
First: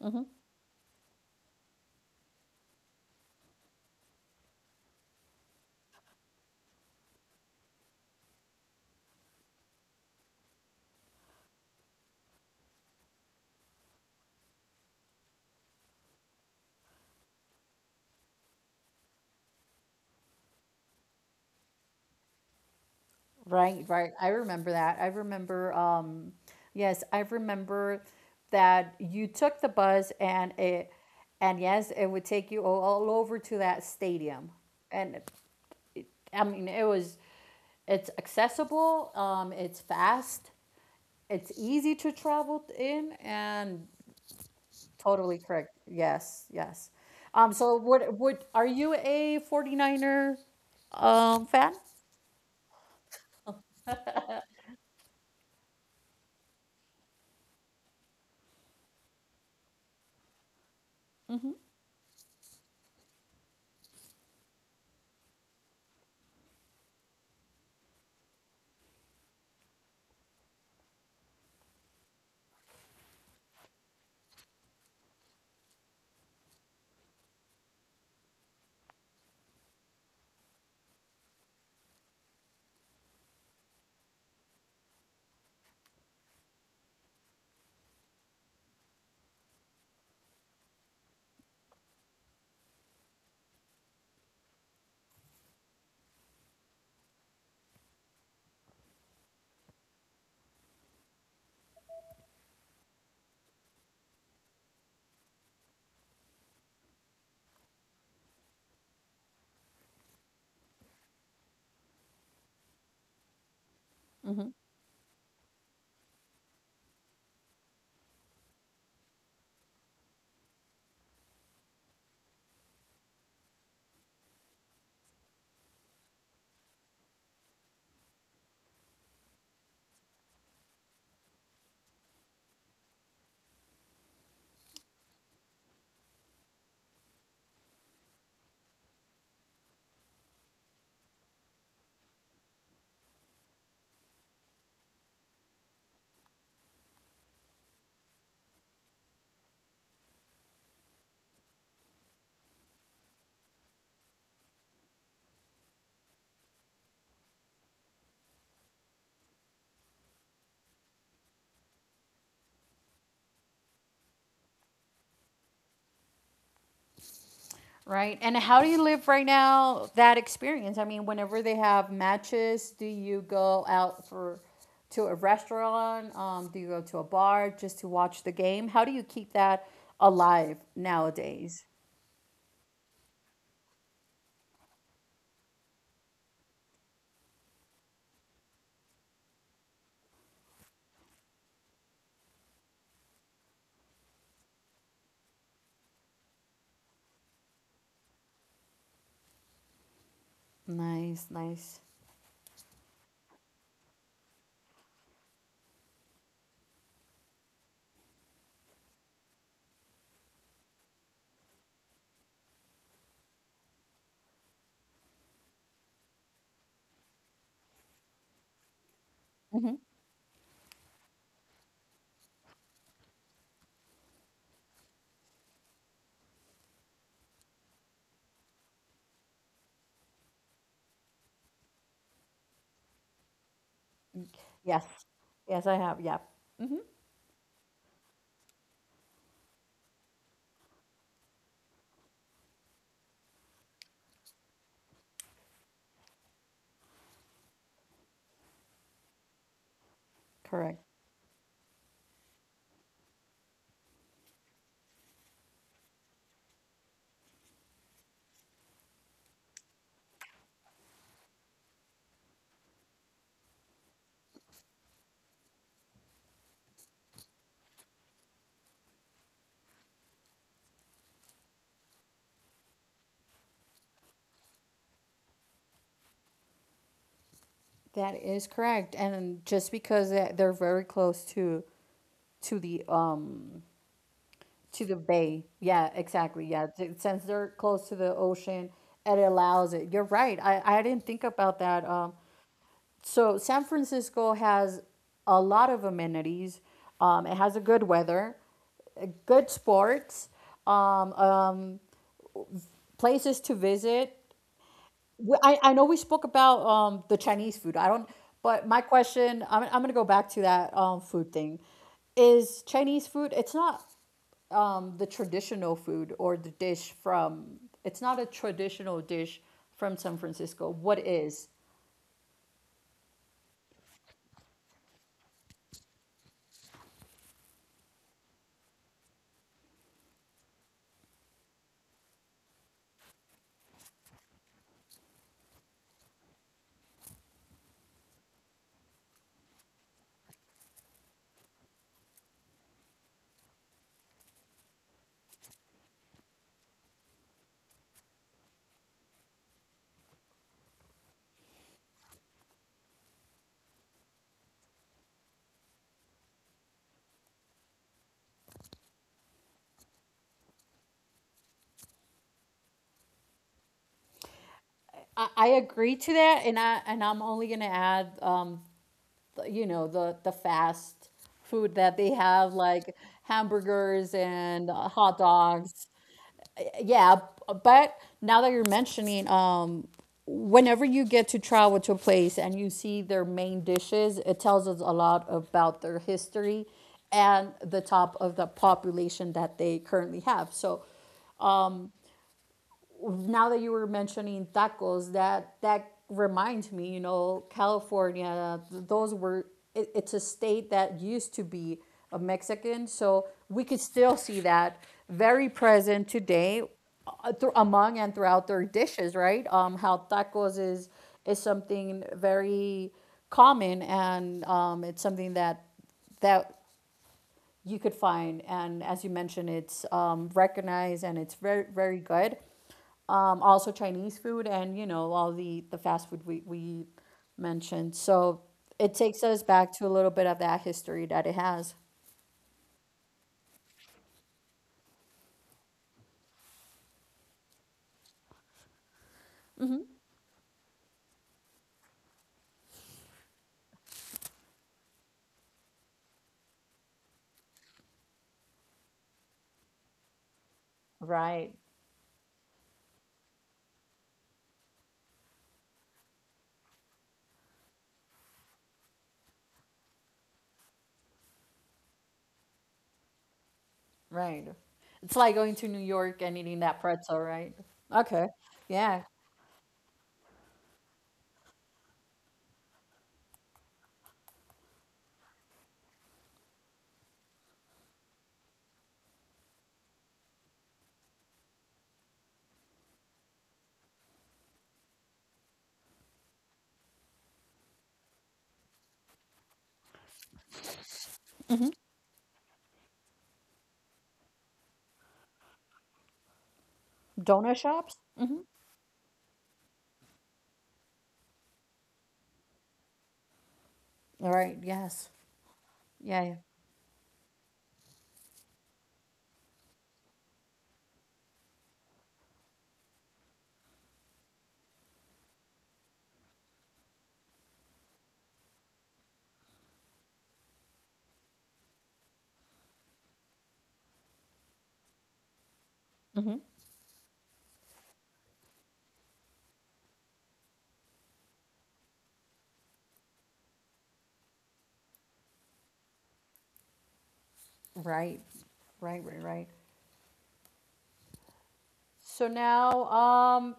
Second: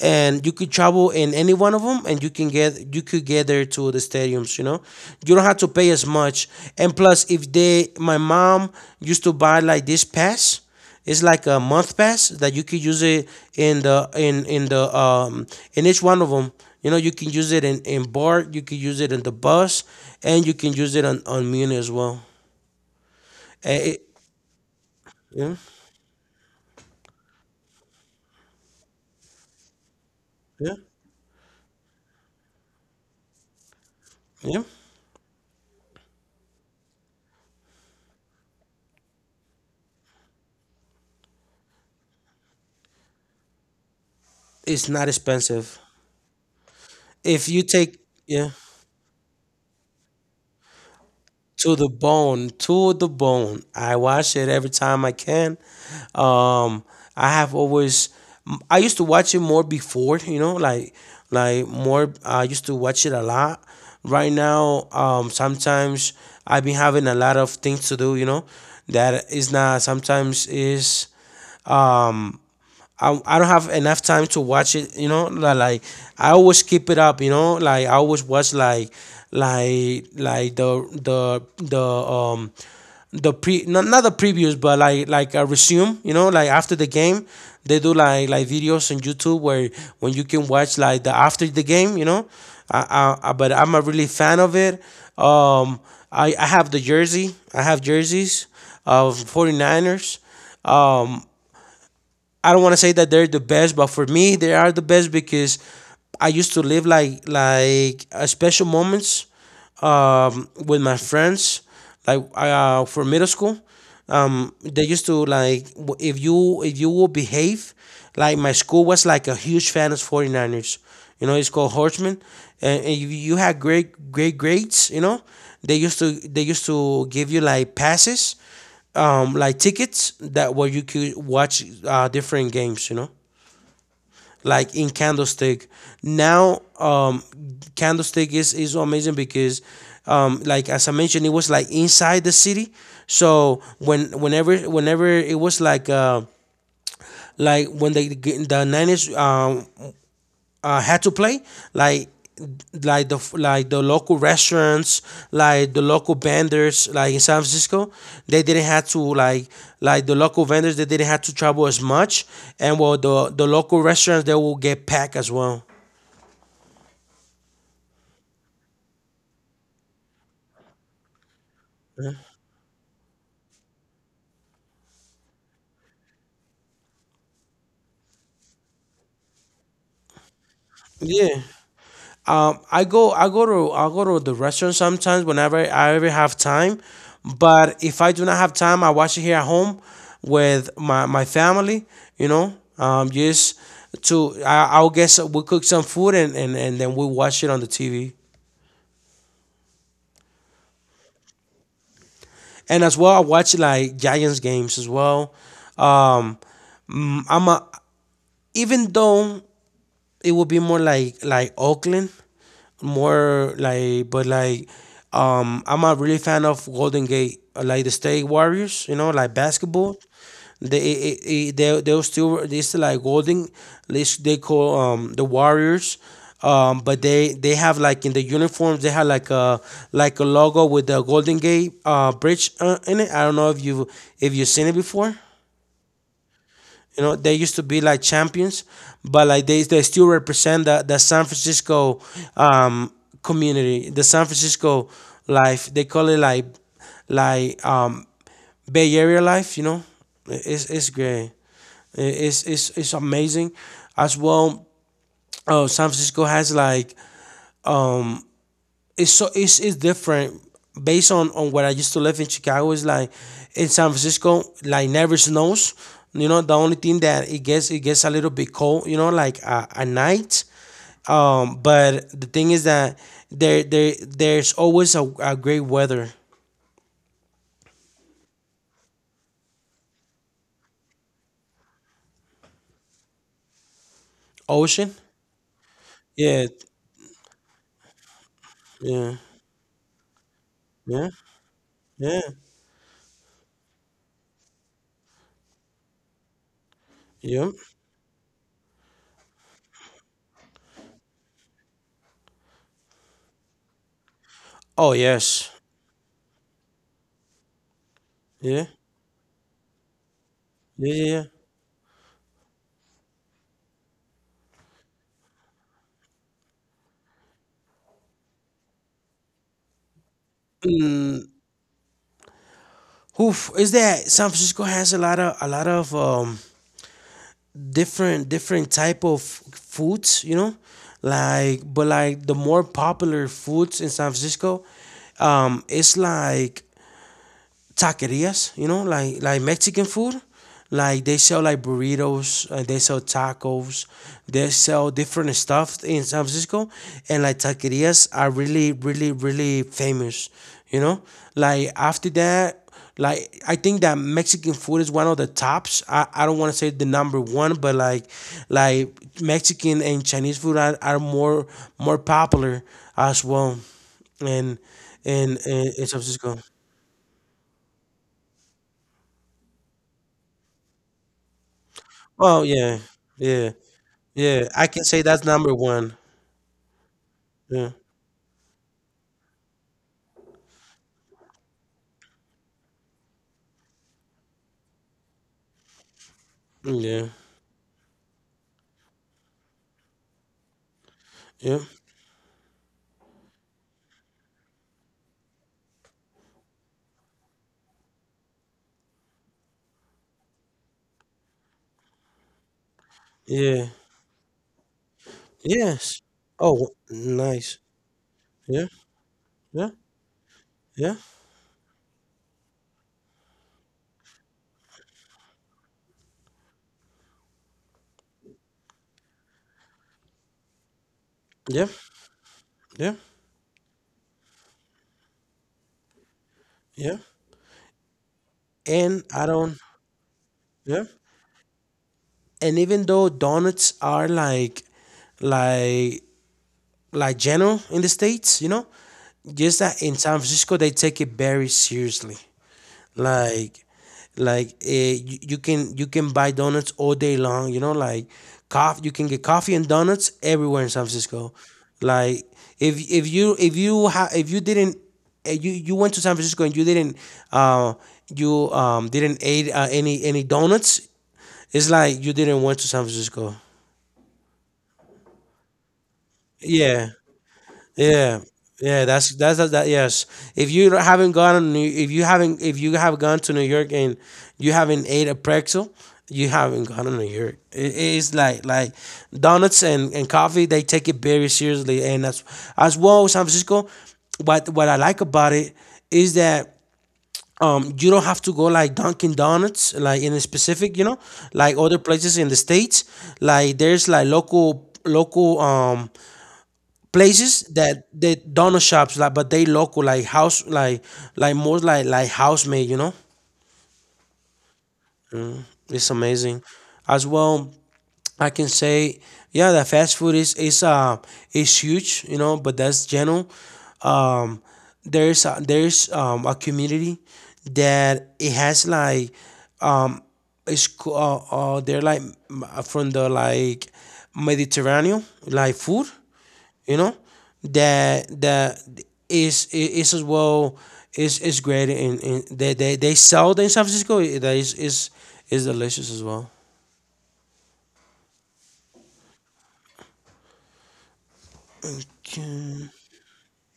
Speaker 1: And you could travel in any one of them, and you can get you could get there to the stadiums. You know, you don't have to pay as much. And plus, if they, my mom used to buy like this pass. It's like a month pass that you could use it in the in the, in each one of them. You know, you can use it in bar, you can use it in the bus, and you can use it on Muni as well. Eh,
Speaker 2: Right,
Speaker 1: it-
Speaker 2: right. I remember that. I
Speaker 1: yeah,
Speaker 2: remember, um, yes, I remember that you took the bus and
Speaker 1: yeah,
Speaker 2: it, and yes, it would take you all over to that stadium.
Speaker 1: yeah.
Speaker 2: And I mean, it's accessible, it's fast, it's easy to travel in, and
Speaker 1: It's not
Speaker 2: totally correct.
Speaker 1: expensive.
Speaker 2: Yes, yes.
Speaker 1: If
Speaker 2: Um,
Speaker 1: you
Speaker 2: so
Speaker 1: take
Speaker 2: what what
Speaker 1: yeah
Speaker 2: are you a 49er fan?
Speaker 1: to the bone, to the bone. I watch it every time I can. Um, I have always. I used to watch it more before, you know, like more. I used to watch it a lot. Right now, sometimes I've been having a lot of things to do, you know, that is not sometimes is, um I don't have enough time to watch it, you know, li- like I always keep it up, you know, like I always watch like the the pre not, not the previews, but like a resume, you know, like after the game they do like videos on YouTube where when you can watch like the after the game, you know. I but I'm a really fan of it. um I have the jersey, I have jerseys of 49ers. Um, I don't want to say that they're the best, but for me, they are the best because I used to live like, special moments, with my friends. Like, for middle school,
Speaker 2: Hmm.
Speaker 1: they used to like w- if you will behave, like my school was like a huge fan of 49ers. You know, it's called Horseman, and you had great grades. You know, they used to give you like passes, like tickets that where you could watch, different games. You know, like in Candlestick. Now, Candlestick is amazing because, like as I mentioned, it was like inside the city. So when whenever it was like, like when they the Niners, had to play, like like the local restaurants, like the local vendors, like in San Francisco, they didn't have to like the local vendors they didn't have to travel as much, and well the local restaurants they will get packed as well.
Speaker 2: Right. And how do you live right now that experience? I mean, whenever they have matches, do you go out for to a restaurant? Do you go to a bar just to watch the game? How do you keep that alive
Speaker 1: Yeah.
Speaker 2: nowadays?
Speaker 1: I go to the restaurant sometimes whenever I ever have time. But if I do not have time, I watch it here at home with my my family. You know, just to I, I'll get some, we cook some food and then we watch it on the TV.
Speaker 2: Nice, nice.
Speaker 1: And as well, I watch like Giants games as well. Um, I'm a even though it would be more like Oakland, more like but like, I'm a really fan of Golden Gate, like the State Warriors, you know, like basketball. They it, it, they still like Golden, they call the Warriors. But they have like in the uniforms they have like a logo with the Golden Gate, bridge, in it. I don't know if you if you've seen it
Speaker 2: Yes.
Speaker 1: before.
Speaker 2: Yes, I have. Yeah.
Speaker 1: You know, they used to be like champions, but like they still represent the San Francisco, um, community, the San Francisco life. They call it like, Bay Area life. You know,
Speaker 2: Correct.
Speaker 1: it's great. It's amazing. As well, San Francisco has like, um, it's so it's different based on where I used to live in Chicago. It's like in San Francisco, like never snows. You know, the only thing that it gets a little bit cold. You know, like, at night. But the thing is that there's always a great weather
Speaker 2: That is correct. And just because they're very close to to the um to
Speaker 1: ocean.
Speaker 2: the bay. Yeah, exactly.
Speaker 1: Yeah,
Speaker 2: Yeah, since they're close to the ocean,
Speaker 1: yeah,
Speaker 2: it allows it. You're right. I didn't
Speaker 1: yeah,
Speaker 2: think about that. Um,
Speaker 1: yeah,
Speaker 2: so San Francisco has a lot of amenities. It
Speaker 1: yeah.
Speaker 2: has a good weather, good sports, um, um, places to visit.
Speaker 1: Oh
Speaker 2: We-
Speaker 1: yes,
Speaker 2: I, I know we spoke about the Chinese food. I don't, but
Speaker 1: yeah,
Speaker 2: my question, I'm gonna go back to that
Speaker 1: yeah, yeah. Yeah.
Speaker 2: food thing. Is Chinese food, it's not the traditional food or the dish from, It's not a traditional dish from San Francisco. What is?
Speaker 1: Oof, is that San Francisco has a lot of a lot of, different type of foods, you know, like but like the more popular foods in San Francisco, it's like taquerias, you know, like Mexican food. Like they sell like burritos, they sell tacos, they sell different stuff in San Francisco, and like taquerias are really famous. You know, like after that, like I think that Mexican food is one of the tops. I don't want to say the number one, but like Mexican and Chinese food are more more popular as well in
Speaker 2: I,
Speaker 1: in
Speaker 2: I
Speaker 1: in, in
Speaker 2: agree
Speaker 1: San
Speaker 2: to
Speaker 1: Francisco.
Speaker 2: that, and I'm only gonna add, you know, the fast food that they
Speaker 1: Oh,
Speaker 2: have,
Speaker 1: yeah.
Speaker 2: like
Speaker 1: Yeah.
Speaker 2: hamburgers
Speaker 1: Yeah. I
Speaker 2: and
Speaker 1: can say
Speaker 2: hot
Speaker 1: that's number
Speaker 2: dogs,
Speaker 1: one.
Speaker 2: yeah,
Speaker 1: Yeah.
Speaker 2: but now that you're mentioning, whenever you get to travel to a place and you see their main dishes, it tells us a lot about their history
Speaker 1: Yeah.
Speaker 2: and the top of the population that they currently have. So
Speaker 1: Yeah.
Speaker 2: now that you were mentioning tacos, that reminds me, you know, California, those were it's a state that used to be a Mexican, so we
Speaker 1: Yeah.
Speaker 2: could still see that very
Speaker 1: Yes.
Speaker 2: present today
Speaker 1: Oh, nice.
Speaker 2: among and throughout their
Speaker 1: Yeah.
Speaker 2: dishes, right?
Speaker 1: Yeah.
Speaker 2: How tacos
Speaker 1: Yeah.
Speaker 2: is something very common and it's something that you could find, and as you mentioned, it's recognized and it's very
Speaker 1: Yeah.
Speaker 2: very good.
Speaker 1: Yeah.
Speaker 2: Um, also Chinese food, and you know all the fast food we
Speaker 1: Yeah.
Speaker 2: mentioned. So it
Speaker 1: And
Speaker 2: takes
Speaker 1: I
Speaker 2: us
Speaker 1: don't,
Speaker 2: back to a little bit of that
Speaker 1: yeah.
Speaker 2: history that it has.
Speaker 1: And even though donuts are like like general in the states, you know, just that in San Francisco they take it very seriously. like like, you, you can buy donuts all day long, you know, like coffee, you can get coffee and donuts everywhere in San Francisco.
Speaker 2: Right,
Speaker 1: Like if if you ha- if you didn't, you you went to San Francisco and you didn't, uh you didn't eat, any donuts, it's like you didn't went to San Francisco.
Speaker 2: right. It's like going to New York and eating that
Speaker 1: Yeah.
Speaker 2: pretzel, right?
Speaker 1: Yeah,
Speaker 2: Okay.
Speaker 1: yeah,
Speaker 2: Yeah.
Speaker 1: that's that, yes. If you don't- haven't gone on New, if you haven't if you have gone to New York and you haven't ate a pretzel, you haven't gone to New York. It, it's like donuts and coffee. They take it very seriously, and as well San Francisco. What I like about it is that, you don't have to go like Dunkin' Donuts like in a specific, you know, like other places in the states. Like there's like local local, places
Speaker 2: Donut
Speaker 1: that
Speaker 2: shops?
Speaker 1: they donut shops like but they local like house like more like house made, you know,
Speaker 2: All right. Yes.
Speaker 1: it's
Speaker 2: Yeah.
Speaker 1: amazing as well I can say. Yeah, the fast food is, is huge, you know, but that's general. um there's a, there's, a community that it has like, um it's co- they're like m- from the like Mediterranean like food,
Speaker 2: Yeah. Hmm.
Speaker 1: you know, that that is as well is great, and they, they sell them in San Francisco that is delicious as well.
Speaker 2: Right, right, right, right. So
Speaker 1: Mm.
Speaker 2: now, um,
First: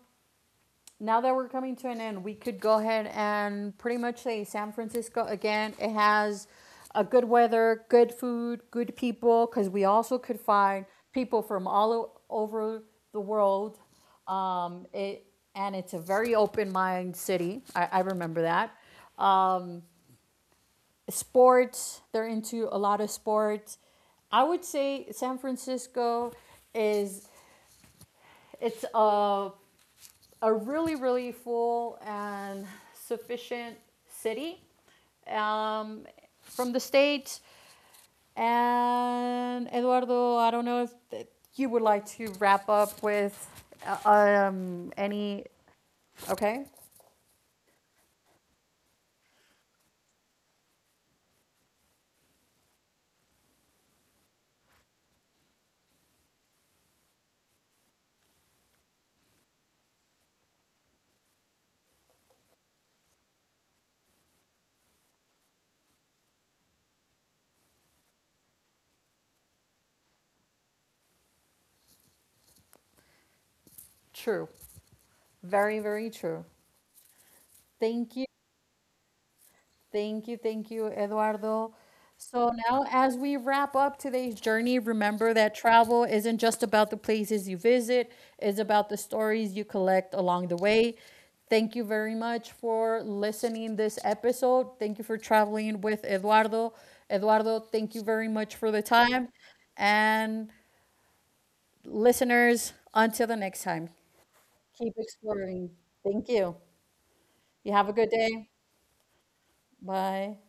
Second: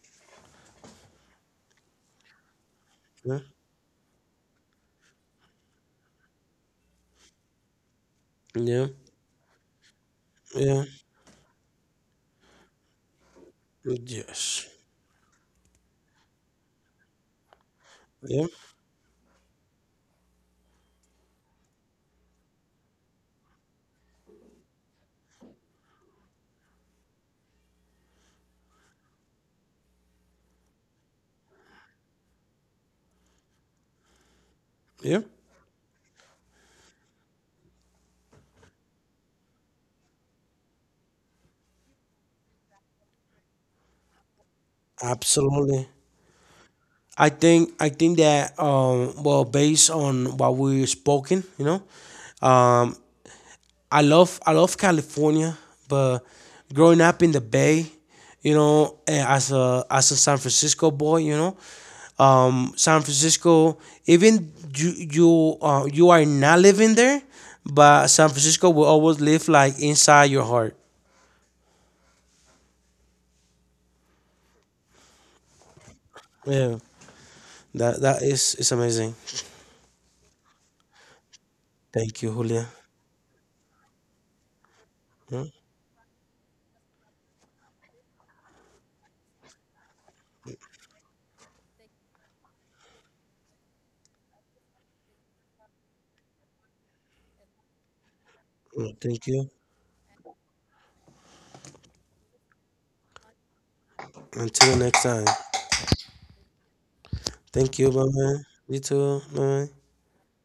Speaker 2: Now that we're coming to an end, we could go ahead
Speaker 1: Yeah,
Speaker 2: and pretty much say San Francisco again. It has a good weather, good food,
Speaker 1: yeah,
Speaker 2: good people, because we also could find
Speaker 1: yeah.
Speaker 2: people from all over the world.
Speaker 1: Yes.
Speaker 2: It and it's a very open minded city. I remember
Speaker 1: Yeah,
Speaker 2: that. Sports, they're into a lot of sports. I would say San Francisco is it's a really, really full and sufficient city,
Speaker 1: yeah.
Speaker 2: um, from the States. And Eduardo, I don't know if you would like to wrap up with any.
Speaker 1: Absolutely.
Speaker 2: Okay,
Speaker 1: I think that, well based on what we've spoken, you know, um I love California, but growing up in the Bay, you know, eh, as a San Francisco boy, you know, San Francisco. Even you, you are not living there, but San Francisco will always live like inside your heart.
Speaker 2: true. Very, very true.
Speaker 1: Yeah, that
Speaker 2: Thank
Speaker 1: that
Speaker 2: you.
Speaker 1: is amazing.
Speaker 2: Thank you, Eduardo.
Speaker 1: Thank you,
Speaker 2: So
Speaker 1: Julia.
Speaker 2: now, as we wrap up today's journey, remember
Speaker 1: Mm,
Speaker 2: that travel isn't just about the places you visit, it's about the stories you collect along the way. Thank you very much for listening this episode. Thank you for traveling with Eduardo. Eduardo, thank you very much for the
Speaker 1: mm,
Speaker 2: time.
Speaker 1: thank you.
Speaker 2: And listeners, until the next time,
Speaker 1: Until
Speaker 2: keep
Speaker 1: next time.
Speaker 2: exploring. Thank you. You
Speaker 1: Thank
Speaker 2: have a
Speaker 1: you. Bye
Speaker 2: good
Speaker 1: bye.
Speaker 2: day.
Speaker 1: You too. Bye bye.
Speaker 2: Bye.